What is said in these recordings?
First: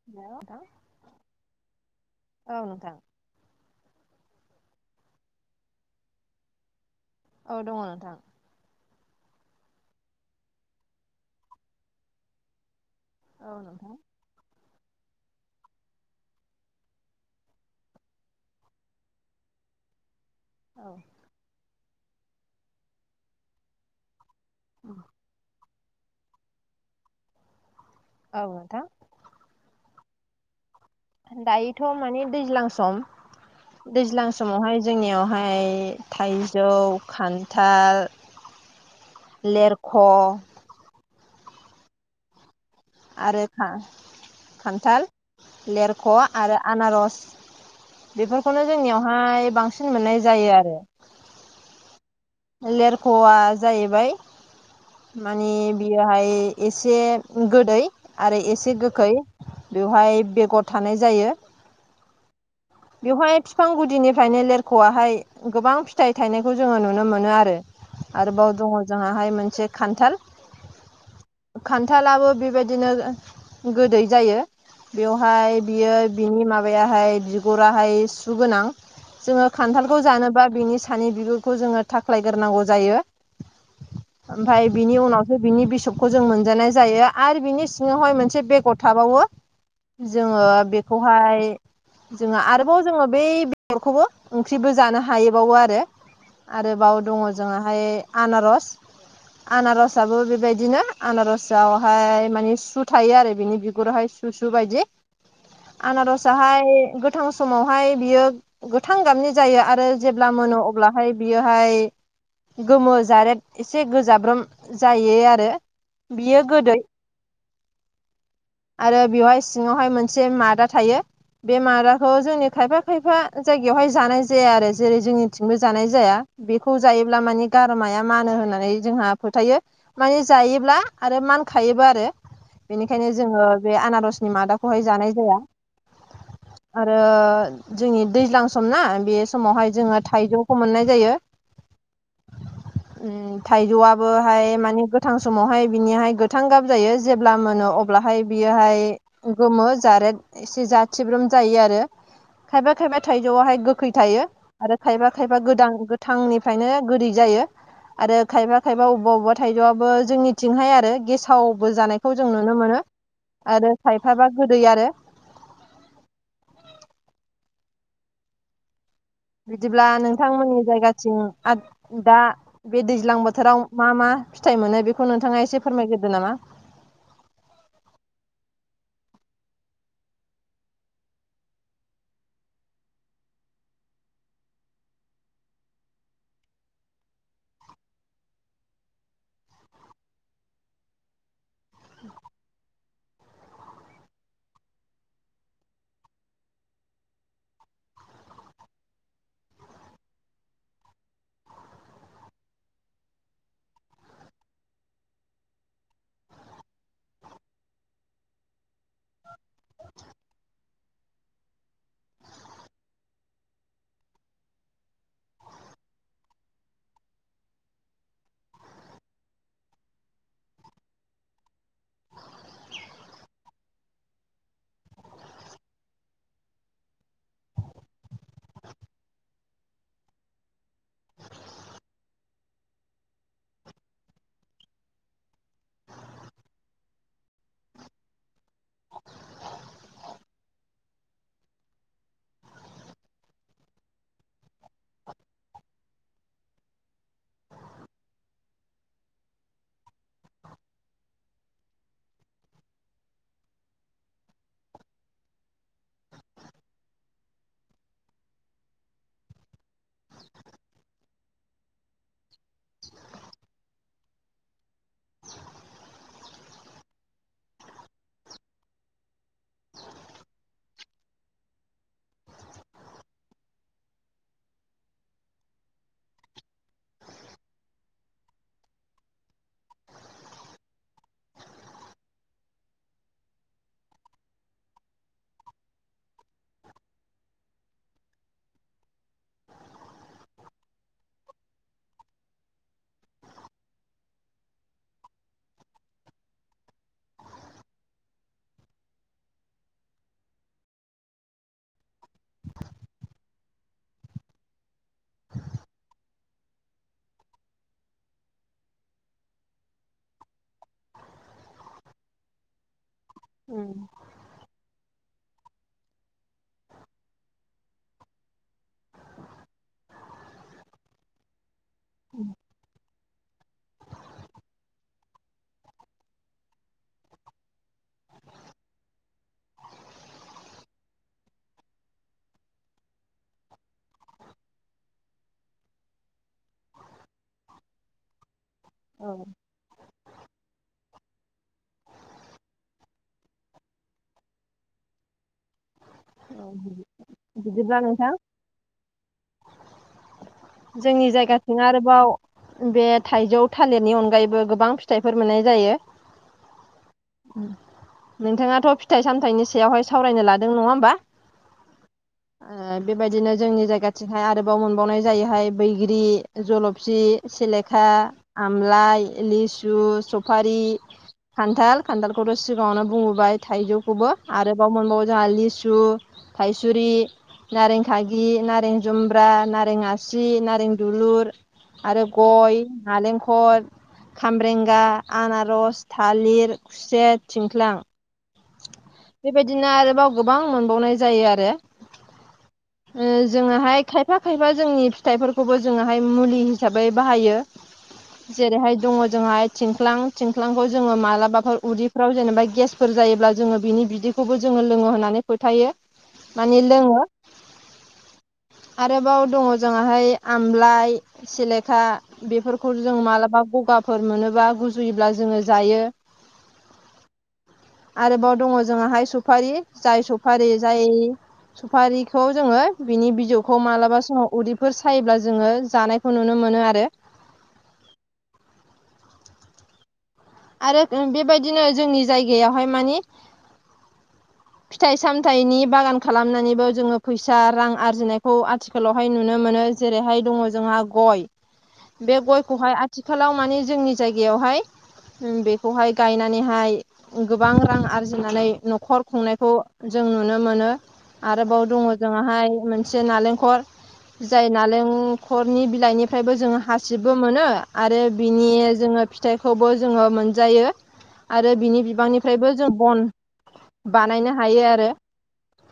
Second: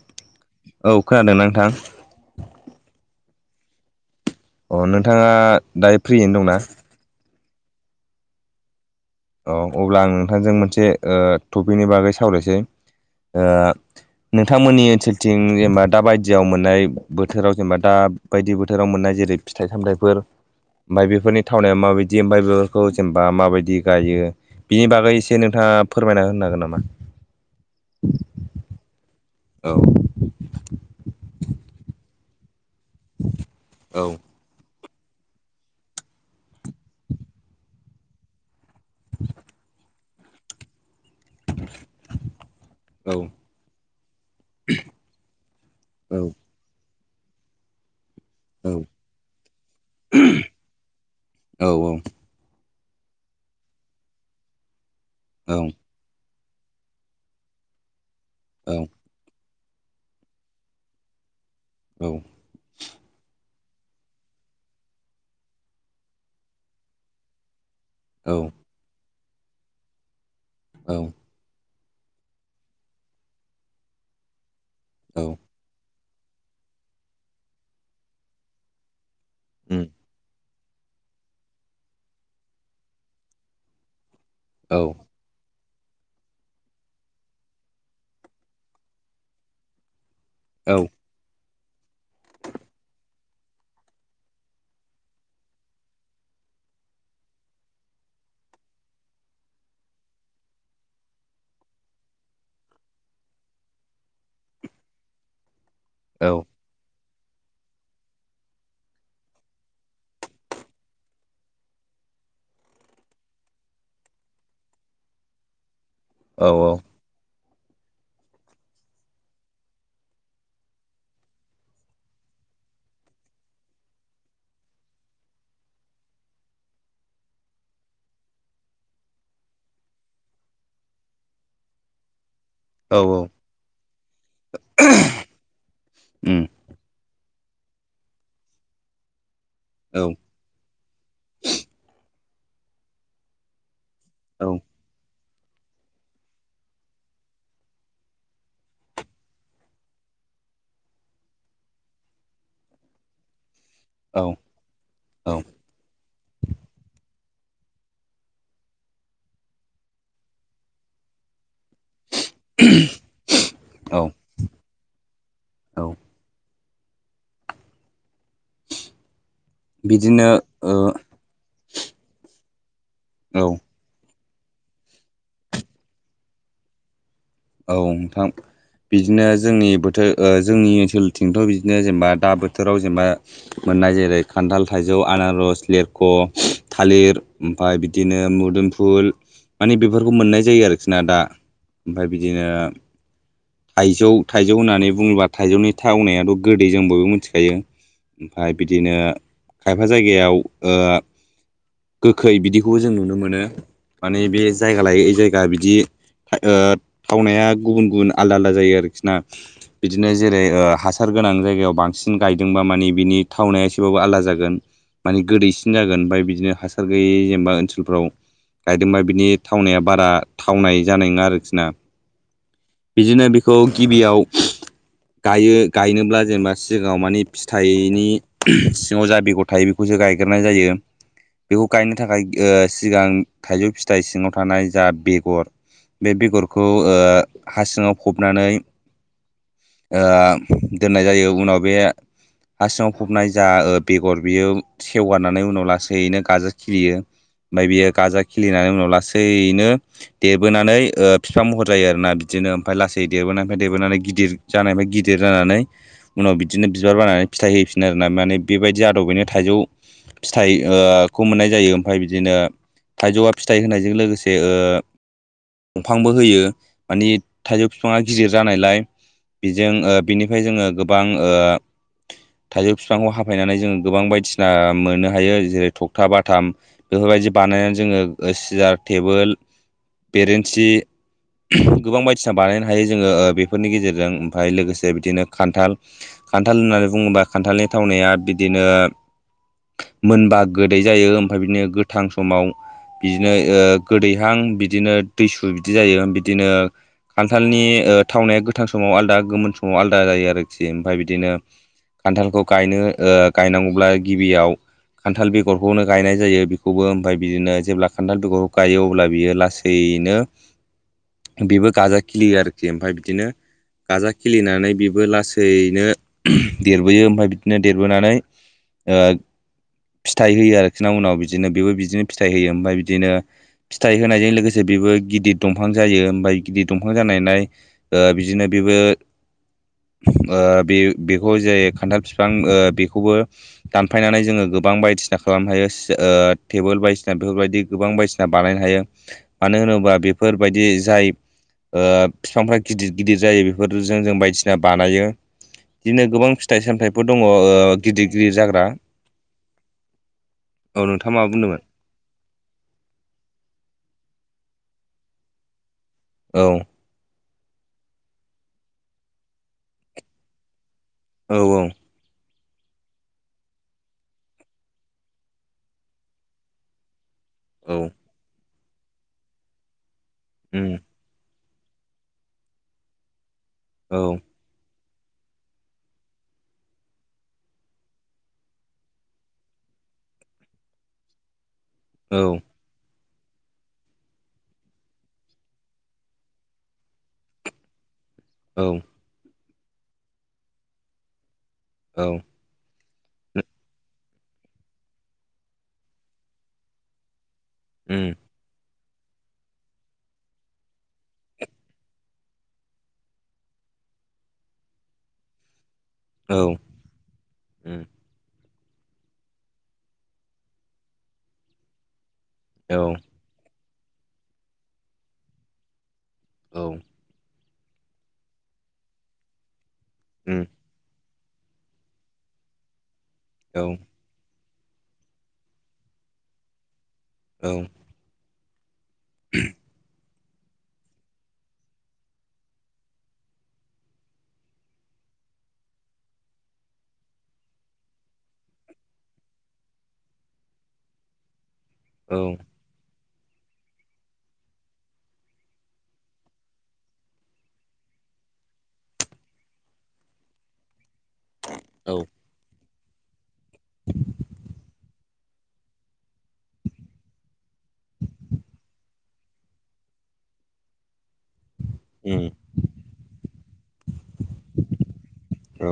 [inaudible] औ खोनादोंना नोंथां? औ नोंथां। अ नोंथाङा दायो फ्रियैनो दंना? औ दङ नोंथां। औ अब्ला आं नोंथांजों मोनसे टपिकनि बागै सावरायसै औ नोंथां नोंथांमोननि ओनसोलथिं जेनेबा दा बायदियाव मोननाय बोथोराव जेनेबा दा बायदि बोथोराव मोननाय जेरै फिथाइ सामथायफोर ओमफ्राय औ बेफोरनि थावनाया माबायदि ओमफ्राय बेफोरखौ जेनेबा माबायदि गायो बिनि बागै एसे नोंथाङा फोरमायना होनो हागोन नामा औ नोंथां औ दायोथ' माने दैज्लां सम दैज्लां सम समावहाय जोंनियावहाय थाइजौ खान्थाल लेरख' [inaudible] आरो खान्थाल लेरख' आरो आनारस बेफोरखौनो जोंनियावहाय बांसिन मोननाय जायो आरो औ औ लेरख'आ जाहैबाय माने औ बि बेयोहाय एसे गोदै आरो औ एसे गोखै बेवहाय बेगर थानाय जायो औ बेवहाय बिफां गुदिनिफ्रायनो लेरख'आहाय गोबां फिथाइ थायनायखौ जोङो नुनो मोनो आरो। औ आरोबाव दङ जोङाहाय मोनसे खान्थाल औ खान्थालाबो बेबायदिनो गोदै जायो औ बेवहाय बियो बिनि माबायाहाइ बिगुराहाय सु गोनां जोङो उम खानथालखौ जानोबा बिनि सानै बिगुरखौ जोङो थ्लायग्रोनांगौ जायो ओमफ्राय औ बिनि उनाव बिनि बिसबखौ जों मोनजानाय जायो आरो बिनि सिङावहाय मोनसे बेगर थाबावो जोङो औ बेखौहाय जोङो आरोबाव जोङो बै बेगरखौबो ओंख्रिबो जानो हायैबावो आरो आरोबाव दङ जोंहाय आनारस आनारसाबो बेबायदिनो आनारसआवहाय माने सु थायो आरो बिनि बिगुरावहाय सु सु सु बायदि आनारसाहाय गोथां समावहाय बियो गोथां गाबनि जायो आरो जेब्ला मोनो अब्लाहाय बियोहाय गोमो जारेद एसे गोजाब्रोम जायो आरो बियो औ गोदै आरो बेवहाय सिङावहाय मोनसे मादा थायो बे मादाखौ जोंनि खायफा खायफा जायगायावहाय जानाय जाया आरो जेरै जोंनिथिंबो जानाय जाया बेखौ जायोब्ला माने गारामाया मानो होननानै जोंहा फोथायो माने जायोब्ला आरो मानखायोबो आरो बेनिखायनो जोङो बे आनारसनि मादाखौहाय जानाय जाया उ आरो जोंनि दैज्लां सम ना बे समावहाय जोङो थाइजौ मोननाय जायो थाइजौआबोहाय माने गोथां समावहाय बिनाहाय गोथां गाब जायो जेब्ला मोनो अब्लाहाय बियोहाय गोमो जारेब एसे जाथि ब्रोम जायो आरो खायफा खायफा थाइजौआवहाय गोखै औ थायो आरो खायफा औ खायफा गोदां गोथांनिफ्रायनो गोदै जायो आरो खायफा खायफा बबेबा अबेबा थाइजौआबो जोंनिथिंहाय आरो गेसावबो जानाय खौ जों नुनो मोनो आरो औ खायफाबा गोदै आरो औ बिदिब्ला बिदिनो नोंथांमोननि ओ जायगाथिं दा बे दैज्लां औ बोथोराव मा मा फिथाइ मोनो बेखौ नोंथाङा एसे फोरमायग्रोदो नामा औ नोंथां बिदिनो जोंनि बोथोर जोंनि ओनसोलथिंथ' बिदिनो जेनेबा दा बोथोराव जेनेबा मोननाय जेरै खान्थाल थाइजौ आनारस लिरख' थालिर ओमफ्राय बिदिनो मोदोम फु फुल माने बेफोरखौ मोननाय जायो आरोखि ना दा ओमफ्राय बिदिनो थाइजौ थाइजौ होननानै बुङोब्ला थाइजौनि थावनायाथ' गोदै जों बयबो मिथिखायो ओमफ्राय बिदिनो खायफा जायगायाव गोखै बिदिखौबो जों नुनो मोनो। माने बे जायगा लायै जायगा बिदि ओ थावनाया गुबुन गुबुन आलदा आलदा जायो आरोखिना बिदिनो जेरै ओ हासार गोनां जायगायाव बांसिन गायदोंबा मानि बिनि थावनाया एसेबाबो आलादा जागोन माने गोदैसिन जागोन ओमफ्राय बिदिनो हासार गैयै जेनेबा ओनसोलफ्राव गायदोंबा बिनि थावनाया बारा थावनाय जानाय नङा आरोखिना बिदिनो बेखौ गिबियाव गायो गायनोब्ला जेनेबा सिगाङाव माने फिथाइनि सिङाव जा बेगर थायो बेखौसो गायग्रोनाय जायो बेखौ गायनो थाखाय ओ सिगां थाइजौ फिथाइ सिङाव थानाय जा बेगर बे बेगरखौ ओ हा सिङाव फबनानै ओ दोननाय जायो उनाव बे हा सिङाव फबनाय जा बेगर बेयो सेवगारनानै उनाव लासैनो गाजा यो ओमफ्राय बियो गाजा खिलिनानै उनाव लासैनो देरबोनानै बिफां महर जायो आरोना बिदिनो ओमफ्राय लासै देरबोनायनिफ्राय देरबोनानै गिदिर जानायनिफ्राय गिदिर जानानै उनाव बिदिनो बिबार बारनानै फिथाइ हैफिनो आरोना माने बेबायदि आदबैनो थाइजौ फिथाइ ओ खौ मोननाय जायो ओमफ्राय बिदिनो थाइजौआ फिथाइ होनायजों लोगोसे से ओ दंफांबो होयो माने थाइजौ बिफाङा गिदिर जानायलाय बिजों ओ बिनिफ्राय जोङो गोबां ओ थाइजौ फिफांखौ हाफायनानै जोंङो गोबां बायदिसिना मोननो हायो जेरै थखथा बाथाम बेफोरबायदि बानायनानै जोङो सियार टेबोल बेरेन्सि गोबां बायदिसिना बानायनो हायो जोङो बेफोरनि गेजेरजों ओमफाय लोगोसे बिदिनो खान्थाल खान्थाल होननानै बुङोबा खान्थालनि थावनाया बिदिनो मोनबा गोदै जायो ओमफाय बिदिनो गोथां समाव बिदिनो ओ गोदैहां बिदिनो दैसु बिदि जायो बिदिनो खान्थालनि ओ थावनाया गोथां समाव आलादा गोमोन समाव आलादा जायो आरोखि ओमफ्राय बिदिनो खान्थालखौ गायनो ओ गायनांगौब्ला गिबियाव खान्थाल बेगरखौनो गायनाय जायो बेखौबो ओमफ्राय बिदिनो जेब्ला खान्थाल बेगरखौ गायो अब्ला बियो लासै सैनो बिबो गाजा खिलियो आरोखि ओमफ्राय बिदिनो उम गाजा खिलिनानै बेबो लासैनो देरबोयो ओमफ्राय बिदिनो देरबोनानै ओ फिथाइ होयो आरोखि उनाव बिदिनो बेबो बिदिनो फिथाइ होयो ओमफ्राय बिदिनो फिथाइ होनायजों लोगोसे बेबो गिदिर दंफां जायो ओमफाय गिदिर दंफां जानायनाय ओ बिदिनो बेबो ओ बे बेखौ जाय खान्थाल फिफां बेखौबो दानफायनानै जोङो गोबां बायदिसिना खालामनो हायो सि ओ टेबोल बायदिसिना बेफोरबायदि गोबां बायदिसि ना बानायनो हायो औ मानो होनोब्ला बेफोरबायदि जाय ओ फिफांफ्रा गिदिर गिदिर जायो बेफोरजों जों बायदिसिना बानायो बिदिनो गोबां फिथाइ सामथाइफोर दङ ओ बिदिब्ला नोंथां गिदिर गिदिर जाग्रा औ जोंनि नोंथाङा मा जायगाथिं बुंदोंमोन आरो बाव बे थाइजौ थालिरनि अनगायैबो गोबां फिथाइफोर मोननाय जायो। औ नोंथाङाथ' फिथाइ सामथाइनि सायावहाय सावरायनो लादों नङा होमबा औ औ ओ बेबायदिनो जोंनि जायगाथिंहाय आरोबाव मोनबावनाय जायैहाय बैग्रि जल'फि औ सेलेखा आमलाइ लिसु सफारि उम खान्थाल खान्थालखौथ' सिगाङावनो बुंबोबाय औ थाइजौखौबो आरोबाव मोनबावो जोंहा लिसु थायसुरि नारें खागि नारें जुम्ब्रा नारें आ सि नारें दुलुर आरो औ गय नालेंखल खामब्रेंगा आनारस थालिर खुसेर थिंख्लां औ बेबायदिनो आरोबाव गोबां मोनबावनाय जायो आरो औ जोङाहाय खायफा खायफा जोंनि फिथाइफोरखौबो जोङाहाय मुलि हिसाबै बाहायो उम जेरैहाय दङ जोंहाय थिंख्लां थिंख्लांखौ जोङो मालाबाफोर उदैफ्राव जेनेबा गेसफोर जायो ब्ला जोङो बिनि बिदैखौबो जोङो लोङो होननानै फोथायो औ माने लोङो उम आरोबाव दङ जोंहाय आमलाइ सिलेखा बेफोरखौ औ जों मालाबा गगाफोर मोनोबा गुजुयोब्ला जोङो जायो औ आरोबाव दङ जोंहा हाय सुफारि जाय उम सुफारि जाय सुफारिखौ जोङो बिनि बिजौखौ औ मालाबा समाव उदै फोर सायोब्ला जोङो जानायखौ नुनो मोनो आरो औ [unintelligible] आरो बेबायदिनो जोंनि जायगायावहाय माने फिथाइ सामथाइनि बागान खालामनानैबो जोंङो फैसा रां आरजिनायखौ आथिखाल आथिखालावहाय नुनो मोनो जेरैहाय दंङो जोंहा गय बे औ गयखौहाय आथिखालाव माने जोंनि जायगायावहाय बेखौहाय गायनानैहाय गोबां रां आरजिनानै न'खर खुंनायखौ जों नुनो मोनो आरोबाव दंङो जों हाय मोनसे नालेंख खर जाय नालें न'खरनि बिलाइनिफ्रायबो जोंङो हासिबबो मोनो आरो बिनि जोंङो फिथाइ थ'बो जोंङो मोनजायो आरो बिनि बिबांनिफ्रायबो जों बन बानायनो हायो आरो औ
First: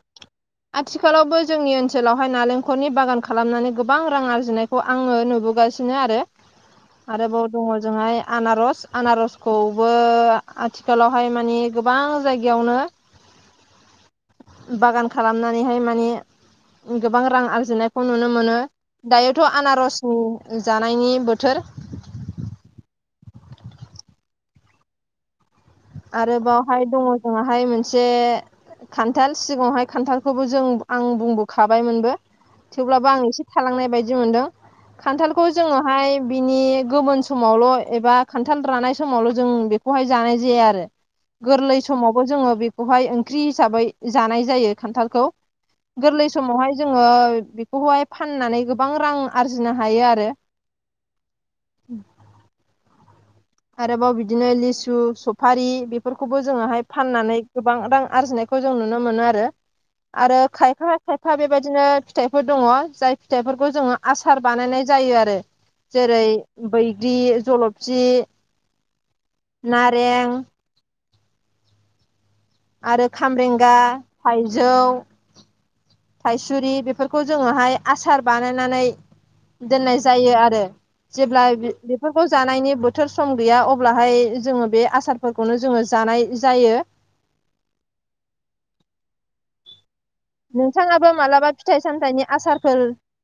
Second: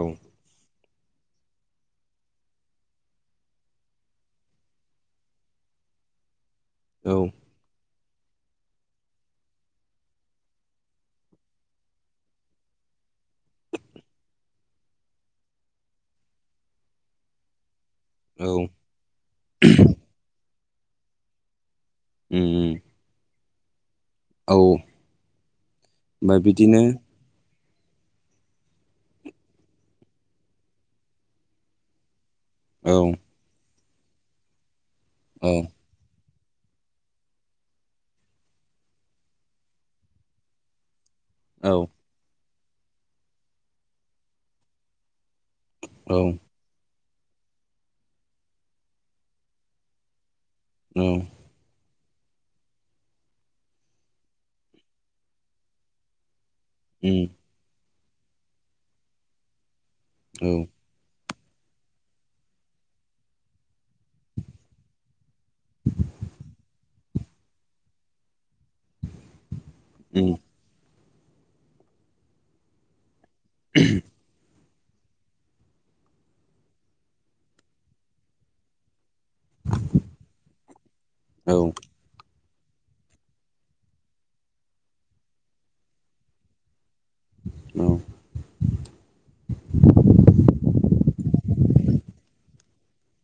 आथिखालावबो जोंनि ओनसोलावहाय नालेंखलनि बागान खालामनानै गोबां रां आरजिनाय खौ आंङो नुबोगासिनो आरो [inaudible] आरोबाव दंङो जोंहाय आनारस आनारसखौबो आथिखालावहाय माने गोबां जायगायावनो बागान खालामनानैहाय माने गोबां रां आरजिनायखौ नुनो औ मोनो। दायोथ' आनारसनि जानायनि बोथोर उम औ आरो बिदिनो बावहाय दंङो जोंनाहाय मोनसे खान्थाल सिगांङावहाय खान्थालखौबो जों आं बुंबोखाबायमोनबो औ थेवब्लाबो आं एसे थालांनाय बायदि मोनदों खान्थालखौ औ जोंङो हाय बिनि गोमोन समावल' एबा खान्थाल रानाय समावल' जों बेखौहाय जानाय जाया आरो औ गोरलै समावबो जोंङो बेखौहाय ओंख्रि हिसाबै जानाय जायो खान्थालखौ औ उम गोरलै समावहाय जोंङो बेखौहाय फाननानै गोबां रां आरजिनो हायो आरो उम आरोबाव बिदिनो लिसु सफारि बेफोरखौबो जोंङोहाय उम फाननानै गोबां रां आरजिनायखौ जों नुनो मोनो आरो आरो औ खायफा खायफा बेबायदिनो फिथाइफोर दंङो जाय फिथाइफोरखौ जोंङो आसार बानायनाय जायो आरो जेरै बैग्रि जलफि नारें आरो खामरेंगा थाइजौ थायसुरि बेफोरखौ जोंङोहाय आसार बानायनानै दोननाय जायो आरो जेब्ला औ बेफोरखौ जानायनि बोथोर सम गैया अब्लाहाय जोंङो बे आसारफोरखौनो जोंङो जानाय जायो। औ नोंथांङाबो मालाबा फिथाइ सामथाइनि आसारफोर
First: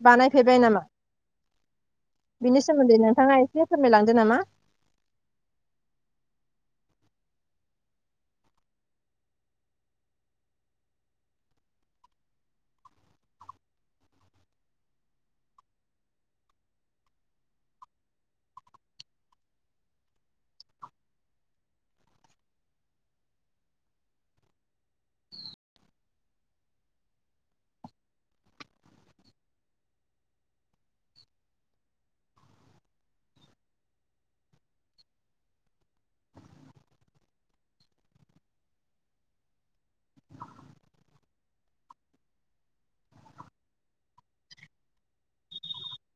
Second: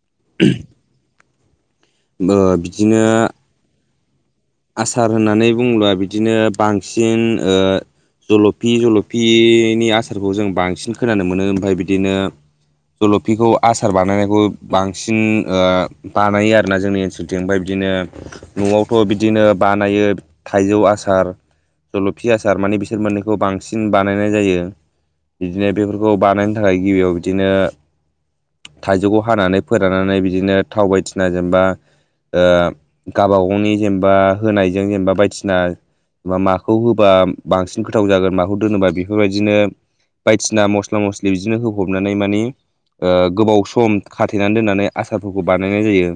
बानायफैबाय नामा बिनि सोमोन्दै बिदिनो नोंथांङा एसे फोरमायलांदो नामा आसार होननानै बुंङो बिदिनो बांसिन ओ जल'फि जल'फिनि आसारखौ जों बांसिन खोनानो मोनो ओमफ्राय बिदिनो जलफिखौ आसार बानायनायखौ बांसिन ओ बानायो आरो ना जोंनि ओनसोलथिंफ्राय बिदिनो न'आवथ' बिदि बिदिनो बानायो थाइजौ आसार जलफि आसार माने बिसोर मोन्नैखौ बांसिन बानायनाय जायो। बिदिनो बेफोरखौ बानायनो थाखाय गिबियाव बिदिनो थाइजौखौ हानानै फोराननानै बिदिनो थाव बायदिना जेनबा गाव बागावनि जेनेबा होनायजों जेनेबा बायदिसिना बा माखौ होबा बांसिन गोथाव जागोन माखौ दोनोबा बेफोरबायदिनो बायदिसिना मस्ला मस्लि बिदिनो होफबनानै माने ओ गोबाव सम खाथेनानै दोननानै आसारफोरखौ बानायनाय जायो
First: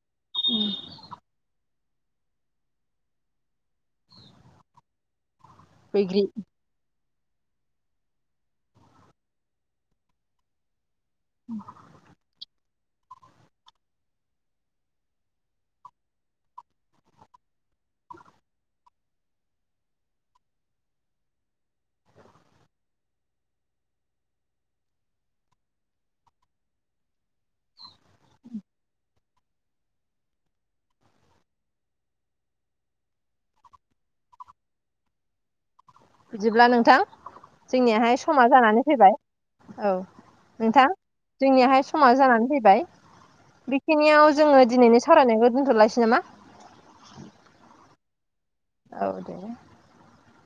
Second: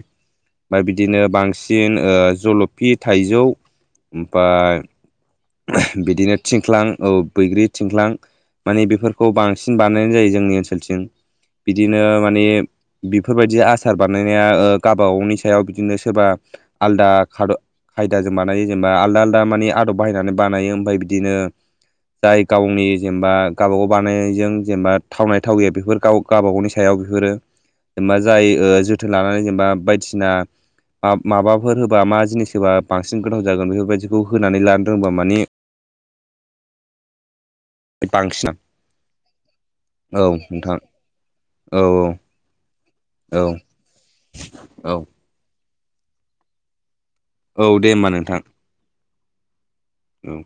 ओमफ्राय बिदिनो बांसिन ओ जलफि थाइजौ ओमफफ्राय बैग्रि बिदिनो थिं थिंख्लां औ बैग्रि थिंख्लां माने बेफोरखौ बांसिन बानायनाय जायो जोंनि ओनसोलथिं [inaudible] बिदिनो मानि बेफोरबायदि आसार बानायनाया गावबा गावनि सायाव बिदिनो सोरबा आलदा खाद खायदाजों बानायो जेनेबा आलदा आलदा मानि आदब बाहायनानै बानायो ओमफ्राय बिदिनो जाय गावनि जेनेबा गावबागाव बानायनायजों जेनेबा थावनाय थावि बेफोर गाव गावबा गावनि सायाव बिहरो जेनेबा जाय जोथोन लानानै जेनेबा बायदिसिना माबाफोर होबा मा जिनिस होबा बांसिन गोथाव जागोन बेफोरबायदिखौ होनानै लानो रोंबा माने बिदिब्ला नोंथां जोंनियाहाय समा बांसिन जानानै फैबाय औ नोंथां औ जोंनियाहाय समा जानानै फैबाय औ बेखिनियाव जोङो औ दिनैनि सावरायनायखौ दोनथ'लासै नामा औ दे होमबा नोंथां औ दे औ